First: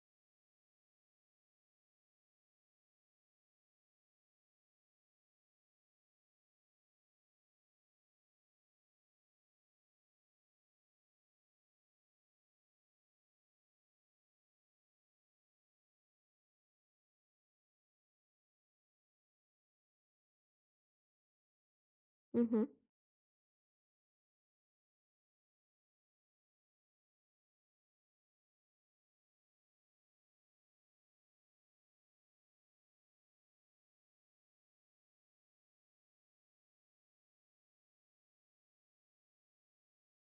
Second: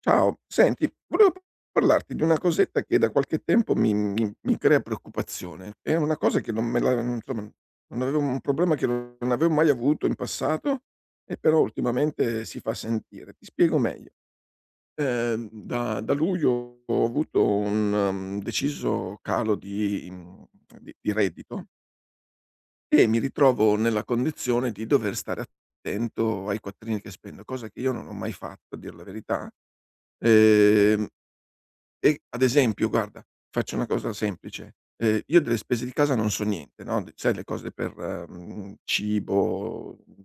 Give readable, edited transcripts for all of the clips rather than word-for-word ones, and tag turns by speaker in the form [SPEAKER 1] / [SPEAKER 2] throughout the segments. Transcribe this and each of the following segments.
[SPEAKER 1] Ciao, senti, volevo parlarti di una cosetta che da qualche tempo mi crea preoccupazione. È una cosa che non me la insomma, non avevo un problema che non avevo mai avuto in passato e però ultimamente si fa sentire. Ti spiego meglio. Da luglio ho avuto un, deciso calo di mhmm, di reddito,
[SPEAKER 2] Mh-mh,
[SPEAKER 1] e mi ritrovo nella condizione di dover stare attento ai quattrini che spendo, cosa che io non ho mai fatto, a dir la verità. Ehm e ad esempio, guarda, faccio una cosa semplice: io delle spese di casa non so niente, no, d sai, le cose per, cibo,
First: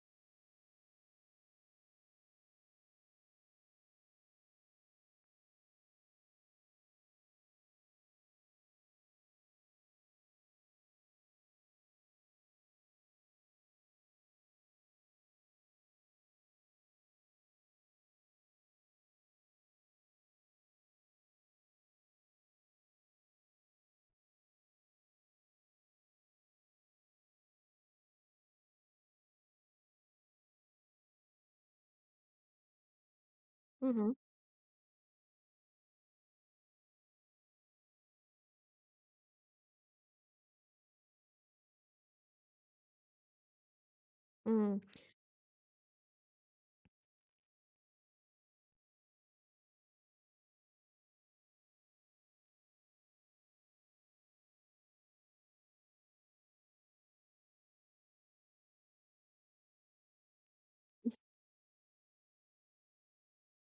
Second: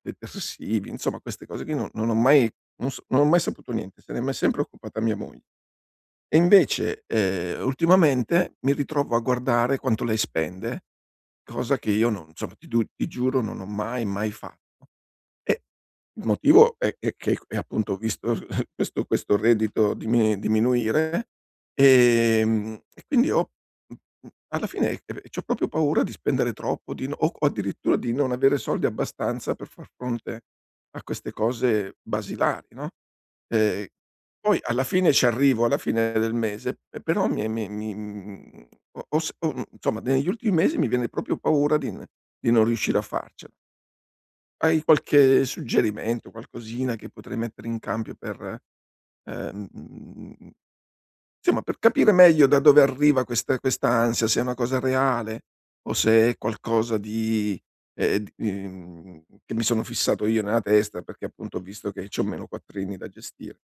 [SPEAKER 1] detersivi, insomma queste cose qui non ho mai, non ho mai saputo niente, se ne è mai sempre occupata mia moglie. E invece, ultimamente mi ritrovo a guardare quanto lei spende, cosa che io non, insomma, ti giuro, non ho mai, mai fatto. Eh, il motivo è che è appunto, ho visto questo reddito diminuire, e quindi ho mh, alla fine, c'ho proprio paura di spendere troppo, di no, o addirittura di non avere soldi abbastanza per far fronte a queste cose basilari, no, ehm,
[SPEAKER 2] mh-mh,
[SPEAKER 1] poi alla fine ci arrivo, alla fine del mese, pe però, ho ho s ho, mhmm, insomma, negli ultimi mesi mi viene proprio paura di non riuscire a farcela.
[SPEAKER 2] mh.
[SPEAKER 1] Hai qualche suggerimento, qualcosina che potrei mettere in cambio per, ehm, mhmm, insomma, per capire meglio da dove arriva questa ansia, se è una cosa reale o se è qualcosa di, che mi sono fissato io nella testa, perché appunto ho visto che c'ho meno quattrini da gestire.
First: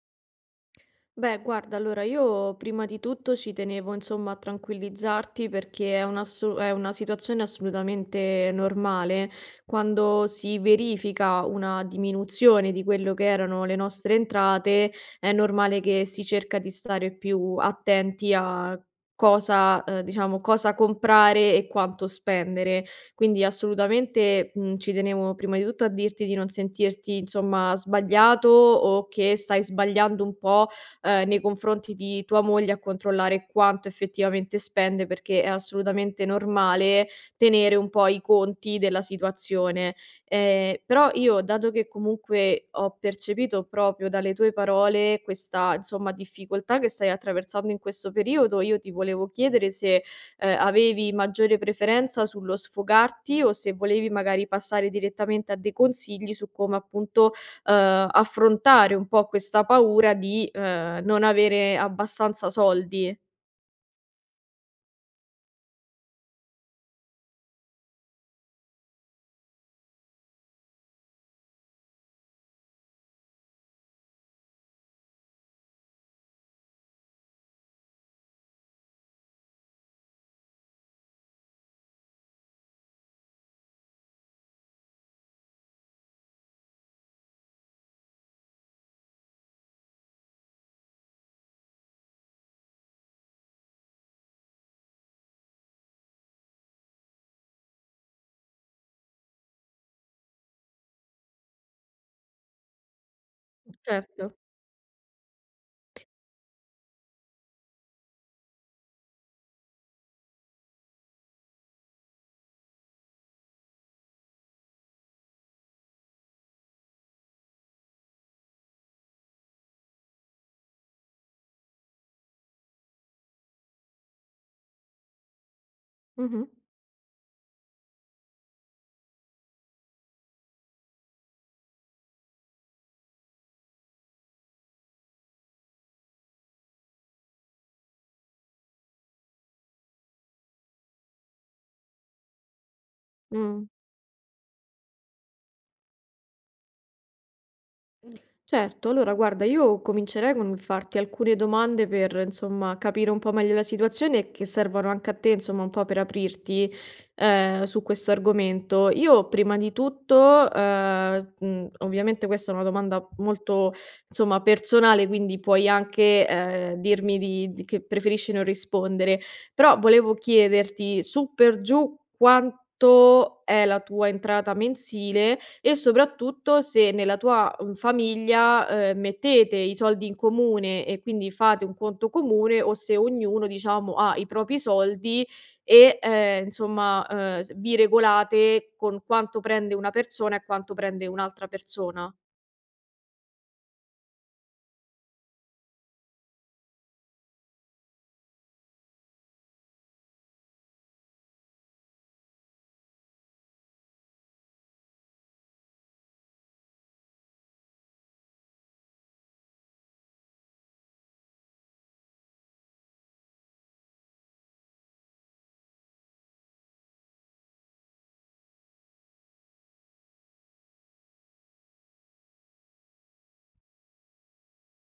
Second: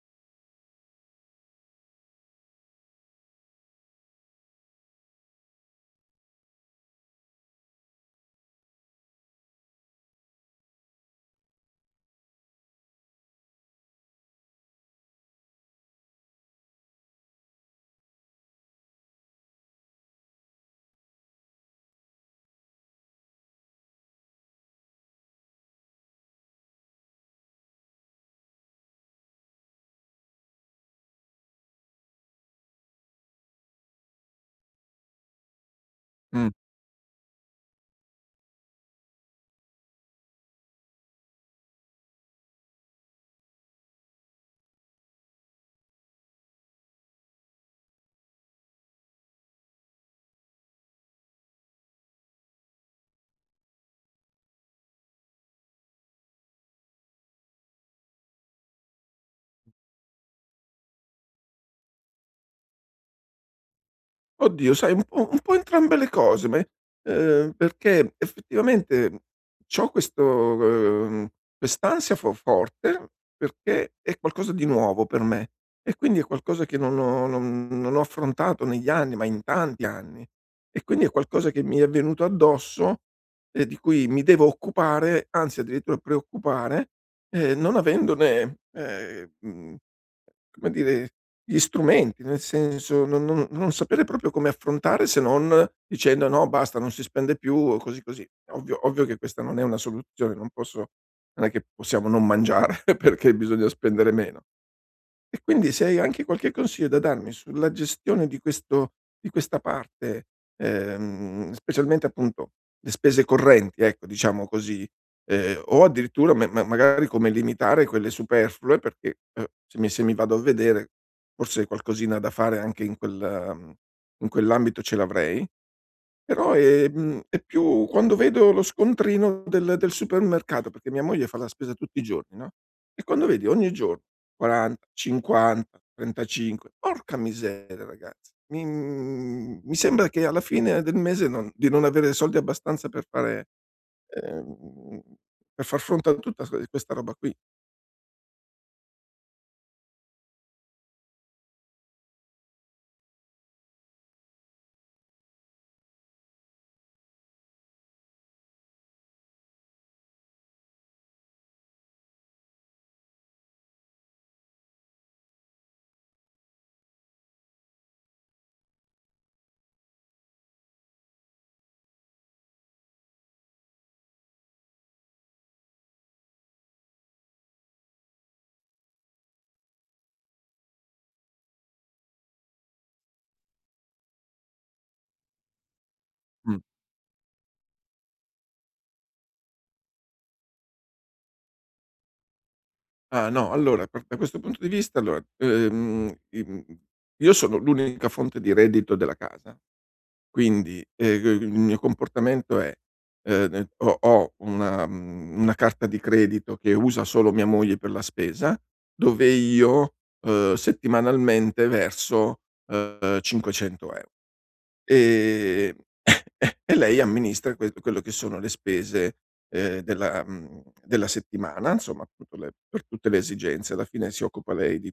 [SPEAKER 2] Beh, guarda, allora io prima di tutto ci tenevo insomma a tranquillizzarti perché è una, è una situazione assolutamente normale. Quando si verifica una diminuzione di quello che erano le nostre entrate, è normale che si cerca di stare più attenti a cosa, diciamo, cosa comprare e quanto spendere. Quindi assolutamente ci tenevo prima di tutto a dirti di non sentirti insomma sbagliato o che stai sbagliando un po' nei confronti di tua moglie a controllare quanto effettivamente spende, perché è assolutamente
[SPEAKER 1] Mh.
[SPEAKER 2] normale tenere un po' i conti della situazione. Però io, dato che comunque ho percepito proprio dalle tue parole questa, insomma, difficoltà che stai attraversando in questo periodo, io ti volevo chiedere se, avevi maggiore preferenza sullo sfogarti o se volevi magari passare direttamente a dei consigli su come appunto affrontare un po' questa paura di, non avere abbastanza soldi.
[SPEAKER 1] Oddio, sai, un po' entrambe le cose, ma, perché effettivamente c'ho questo, quest'ansia fo forte, perché è qualcosa di nuovo per me, e quindi è qualcosa che non ho affrontato negli anni, ma in tanti anni. E quindi è qualcosa che mi è venuto addosso, e di cui mi devo occupare, anzi addirittura preoccupare, non avendone, mhmm come dire, gli strumenti, nel senso non sapere proprio come affrontare, se non dicendo: "No, basta, non si spende più", o così, così. Ovvio ovvio che questa non è una soluzione, non è che possiamo non mangiare perché bisogna spendere
[SPEAKER 2] Certo.
[SPEAKER 1] meno. E quindi, se hai anche qualche consiglio da darmi sulla gestione di questa parte, specialmente appunto le spese correnti, ecco, diciamo così, o addirittura, me ma magari come limitare quelle superflue, perché, se mi vado a vedere, forse qualcosina da fare anche in quell'ambito ce l'avrei.
[SPEAKER 2] Mh-mh.
[SPEAKER 1] Però è, è più quando vedo lo scontrino del supermercato, perché mia moglie fa la spesa tutti i giorni, no, e quando vedi ogni giorno 40, 50, 35, porca miseria ragazzi, mi sembra che alla fine del mese, non di non avere soldi abbastanza per fare
[SPEAKER 2] Mh.
[SPEAKER 1] ehm, per far fronte a tutta s questa roba qui.
[SPEAKER 2] Certo, allora guarda, io comincerei con farti alcune domande per, insomma, capire un po' meglio la situazione e che servono anche a te, insomma, un po' per aprirti su questo argomento. Io prima di tutto, ovviamente questa è una domanda molto, insomma, personale, quindi puoi anche dirmi che preferisci non rispondere, però volevo chiederti su per giù quanto è la tua entrata mensile e soprattutto se nella tua, famiglia, mettete i soldi in comune e quindi fate un conto comune o se ognuno diciamo ha i propri soldi e,
[SPEAKER 1] Mh.
[SPEAKER 2] insomma, s vi regolate con quanto prende una persona e quanto prende un'altra persona.
[SPEAKER 1] Ah, no, allora, per da questo punto di vista, allora, io sono l'unica fonte di reddito della casa. Quindi, g il mio comportamento è, n ho una carta di credito che usa solo mia moglie per la spesa, dove io, settimanalmente verso, 500 €. E e lei amministra quello che sono le spese, della settimana, insomma appunto le per tutte le esigenze. Alla fine, si occupa lei di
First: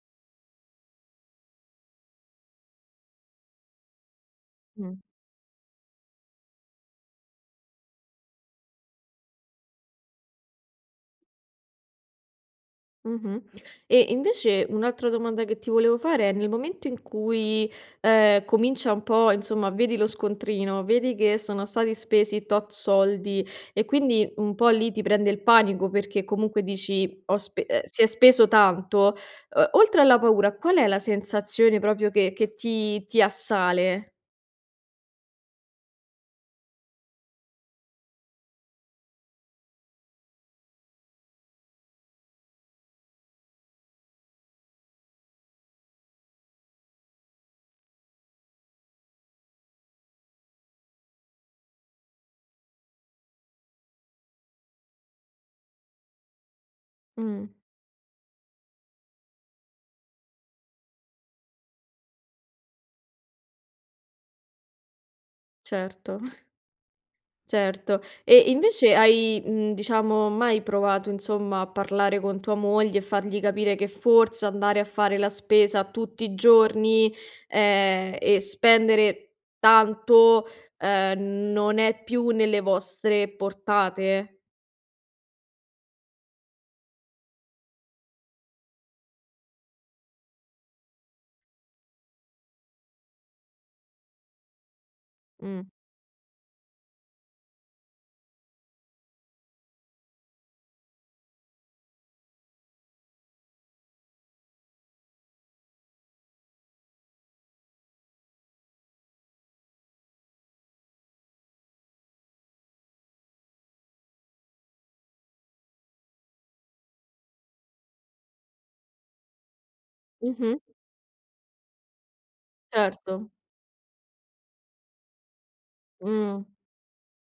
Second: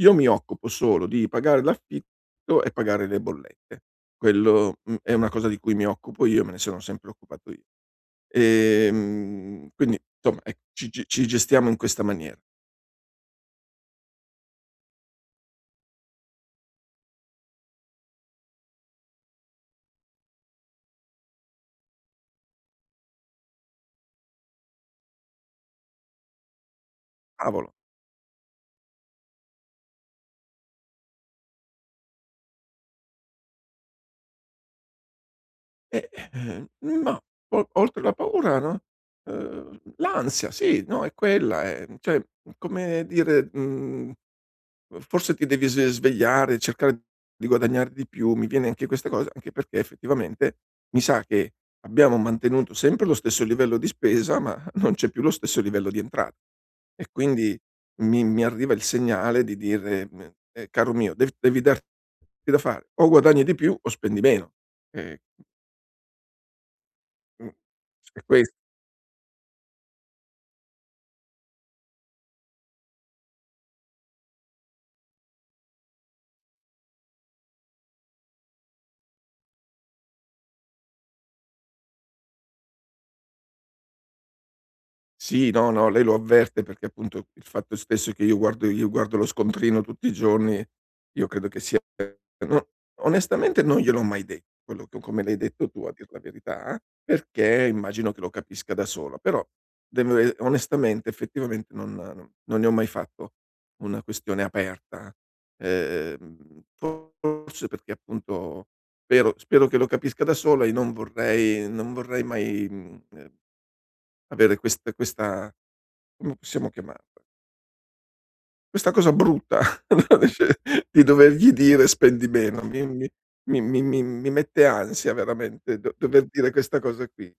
[SPEAKER 1] io mi occupo solo di pagare l'affitto e pagare le bollette. Quello,
[SPEAKER 2] Mh.
[SPEAKER 1] è una cosa di cui mi occupo io, me ne sono sempre occupato io. Quindi insomma, ecco, ci gestiamo in questa maniera.
[SPEAKER 2] Mh-mh. E invece un'altra domanda che ti volevo fare è nel momento in cui, comincia un po' insomma vedi lo scontrino, vedi che sono stati spesi tot soldi e quindi un po' lì ti prende il panico perché comunque dici: "Ho spe
[SPEAKER 1] Cavolo.
[SPEAKER 2] Si è speso tanto", oltre alla paura qual è la sensazione proprio che che ti assale?
[SPEAKER 1] eh, ehm, ma o oltre la paura, no, l'ansia sì, no, è quella, cioè, come dire, mhmm forse ti devi s svegliare, cercare di guadagnare di più. Mi viene anche questa cosa, anche perché effettivamente mi sa che abbiamo mantenuto sempre lo stesso livello di spesa, ma non c'è più lo stesso livello di entrata. E
[SPEAKER 2] Mh,
[SPEAKER 1] quindi mi arriva il segnale di dire: Caro mio, devi darti da fare, o guadagni di più o spendi meno". Ehm,
[SPEAKER 2] certo.
[SPEAKER 1] mh,
[SPEAKER 2] Certo.
[SPEAKER 1] è
[SPEAKER 2] E
[SPEAKER 1] ques
[SPEAKER 2] invece hai, mhmm, diciamo, mai provato, insomma, a parlare con tua moglie e fargli capire che forse andare a fare la spesa tutti i giorni, e spendere tanto, non è più nelle vostre portate?
[SPEAKER 1] Sì, no, no, lei lo avverte, perché appunto il fatto stesso che io guardo lo scontrino tutti i giorni, io credo che sia, no, onestamente non gliel'ho mai detto, quello che come l'hai
[SPEAKER 2] Mh.
[SPEAKER 1] detto tu, a dir la verità, perché immagino che lo capisca da sola, però, devo e onestamente, effettivamente non ne ho mai fatto una questione aperta. Forse perché appunto spero che lo capisca da sola, e non vorrei mai, avere questa, come possiamo chiamarla, questa cosa brutta
[SPEAKER 2] Mh-mh.
[SPEAKER 1] di dovergli dire: "Spendi meno". mi mi
[SPEAKER 2] Certo.
[SPEAKER 1] mi mi mi mi mette ansia veramente, do dover
[SPEAKER 2] Mh.
[SPEAKER 1] dire questa cosa qui.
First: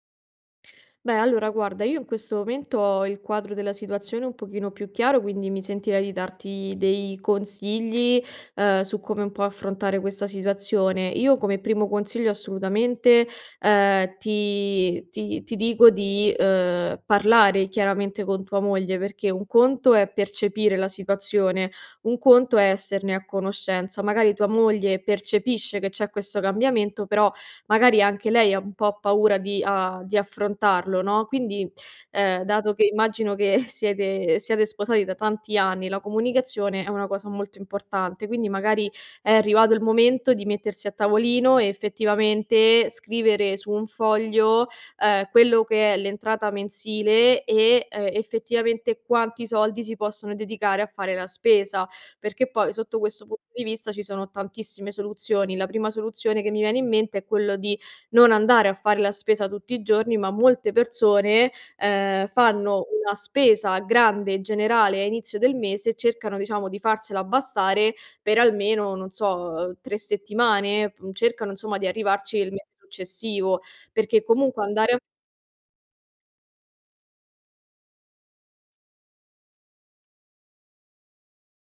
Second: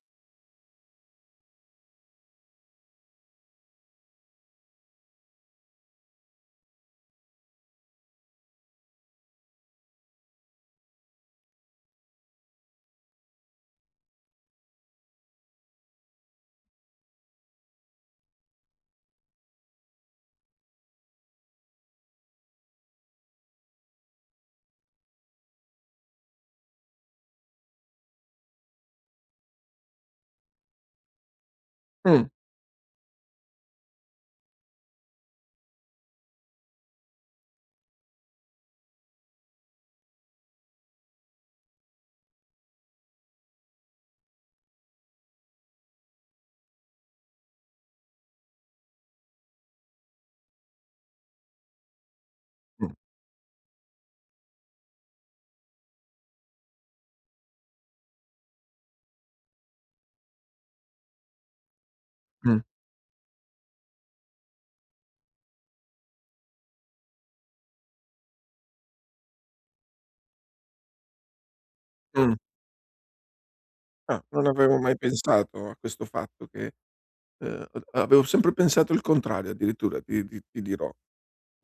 [SPEAKER 2] Beh, allora guarda, io in questo momento ho il quadro della situazione un pochino più chiaro, quindi mi sentirei di darti dei consigli, su come un po' affrontare questa situazione. Io come primo consiglio assolutamente, ti dico di, parlare chiaramente con tua moglie, perché un conto è percepire la situazione, un conto è esserne a conoscenza. Magari tua moglie percepisce che c'è questo cambiamento, però magari anche lei ha un po' paura di affrontarlo, no, quindi,
[SPEAKER 1] Mh,
[SPEAKER 2] dato che immagino che siete siate sposati da tanti anni, la comunicazione è una cosa molto importante, quindi magari è arrivato il momento di mettersi a tavolino e effettivamente scrivere su un foglio, quello che è l'entrata mensile e, effettivamente quanti soldi si possono dedicare a fare la spesa, perché poi
[SPEAKER 1] mh,
[SPEAKER 2] sotto questo punto di vista ci sono tantissime soluzioni. La prima soluzione che mi viene in mente è quello di non andare a fare la spesa tutti i giorni, ma molte persone,
[SPEAKER 1] mh,
[SPEAKER 2] fanno una spesa grande e generale a inizio del mese e cercano diciamo di farsela bastare per almeno, non so, 3 settimane, mhmm, cercano insomma di
[SPEAKER 1] mh.
[SPEAKER 2] arrivarci il mese successivo,
[SPEAKER 1] Ah,
[SPEAKER 2] perché
[SPEAKER 1] non
[SPEAKER 2] comunque
[SPEAKER 1] avevo
[SPEAKER 2] andare
[SPEAKER 1] mai
[SPEAKER 2] a...
[SPEAKER 1] pensato a questo fatto, che ad avevo sempre pensato il contrario, addirittura, ti ti dirò.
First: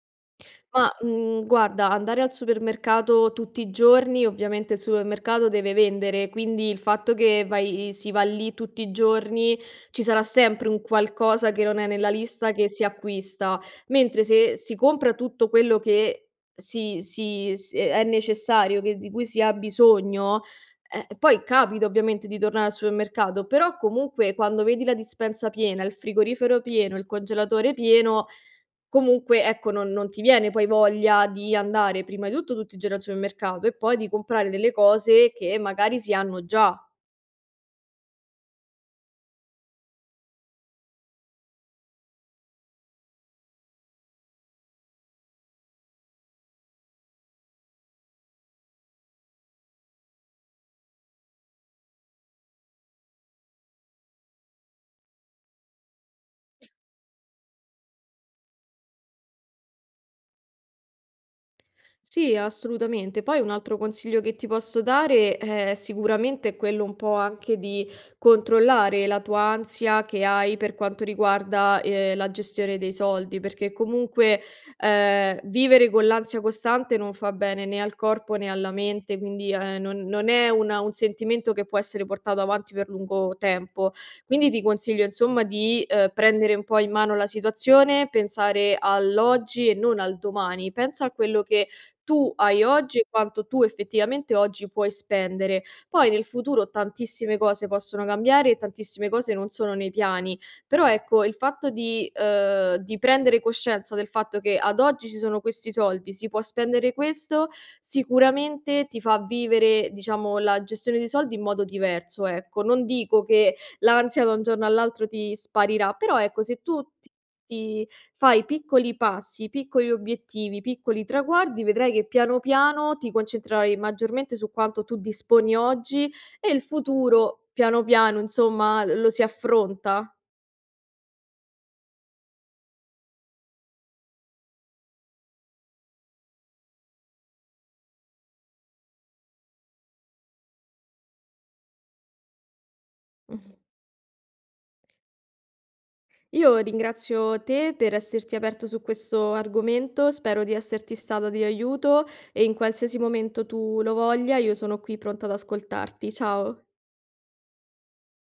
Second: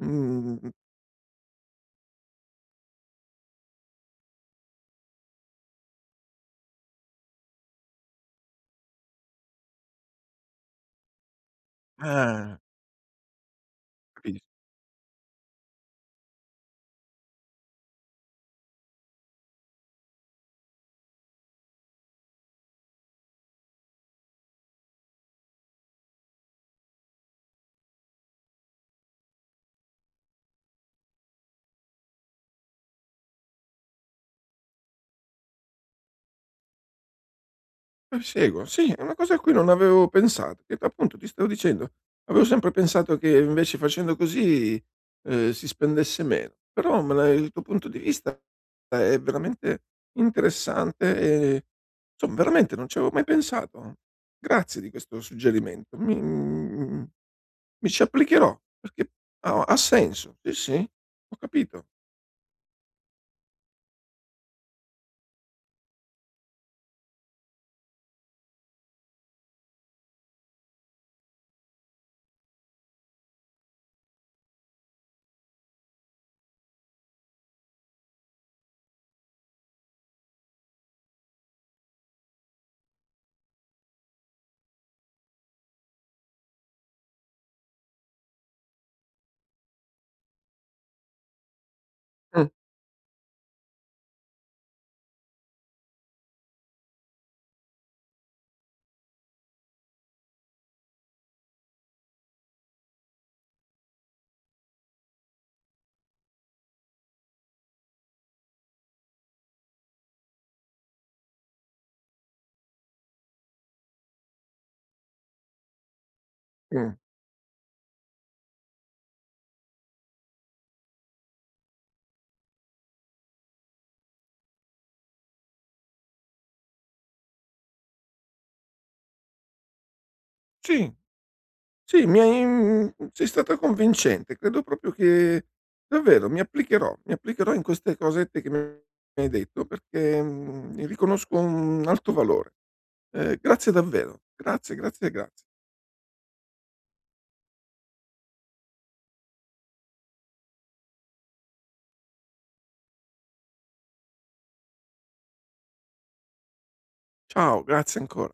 [SPEAKER 1] Mh.
[SPEAKER 2] Ma, mhmm, guarda, andare al supermercato tutti i giorni, ovviamente il supermercato deve vendere, quindi il fatto che vai si va lì tutti i giorni, ci sarà sempre un qualcosa che non è nella lista
[SPEAKER 1] Ah.
[SPEAKER 2] che si acquista, mentre
[SPEAKER 1] capi
[SPEAKER 2] se si compra tutto quello che si si s è necessario, che di cui si ha bisogno, poi capita ovviamente di tornare al supermercato, però comunque quando vedi la dispensa piena, il frigorifero pieno, il congelatore pieno... Comunque ecco, non ti viene poi voglia di andare prima di tutto tutti i giorni al supermercato e poi di comprare delle cose che magari si hanno già.
[SPEAKER 1] Proseguo. Sì, è una cosa a cui non avevo pensato, che appunto ti stavo dicendo, avevo sempre pensato che invece facendo così, si spendesse meno, però, me l'hai il tuo punto di vista è veramente interessante, e, insomma, veramente non ci avevo mai pensato. Grazie di questo suggerimento. Mi ci applicherò, perché ha senso. Sì, sì, ho capito.
[SPEAKER 2] Sì, assolutamente. Poi un altro consiglio che ti posso dare è sicuramente quello un po' anche di controllare la tua ansia che hai per quanto riguarda la gestione dei soldi, perché comunque vivere con l'ansia costante non fa bene né al corpo né alla mente, quindi non è un sentimento che può essere portato avanti per lungo tempo. Quindi ti consiglio insomma di prendere un po' in mano la situazione, pensare all'oggi e non al domani. Pensa a quello che tu
[SPEAKER 1] Mh,
[SPEAKER 2] hai oggi e quanto tu effettivamente oggi puoi spendere. Poi nel futuro tantissime cose possono cambiare e tantissime cose non sono nei piani, però ecco il fatto di prendere coscienza del fatto che ad oggi ci sono questi soldi, si può spendere questo, sicuramente ti fa vivere, diciamo, la gestione dei soldi in modo diverso, ecco. Non dico che l'ansia da un giorno all'altro ti sparirà, però ecco se tu
[SPEAKER 1] mh.
[SPEAKER 2] ti fai piccoli passi, piccoli obiettivi, piccoli traguardi, vedrai che piano piano ti concentrerai maggiormente su quanto tu disponi oggi e il futuro piano piano, insomma, lo si affronta.
[SPEAKER 1] Sì. Sì, sei stata convincente. Credo proprio che davvero mi applicherò in queste cosette che mi hai detto, perché, ne riconosco un alto valore. Grazie davvero. Grazie, grazie, grazie.
[SPEAKER 2] Io ringrazio te per esserti aperto su questo argomento, spero di esserti stata di aiuto e in qualsiasi momento tu lo voglia, io sono qui pronta ad ascoltarti. Ciao.
[SPEAKER 1] Ciao, grazie ancora.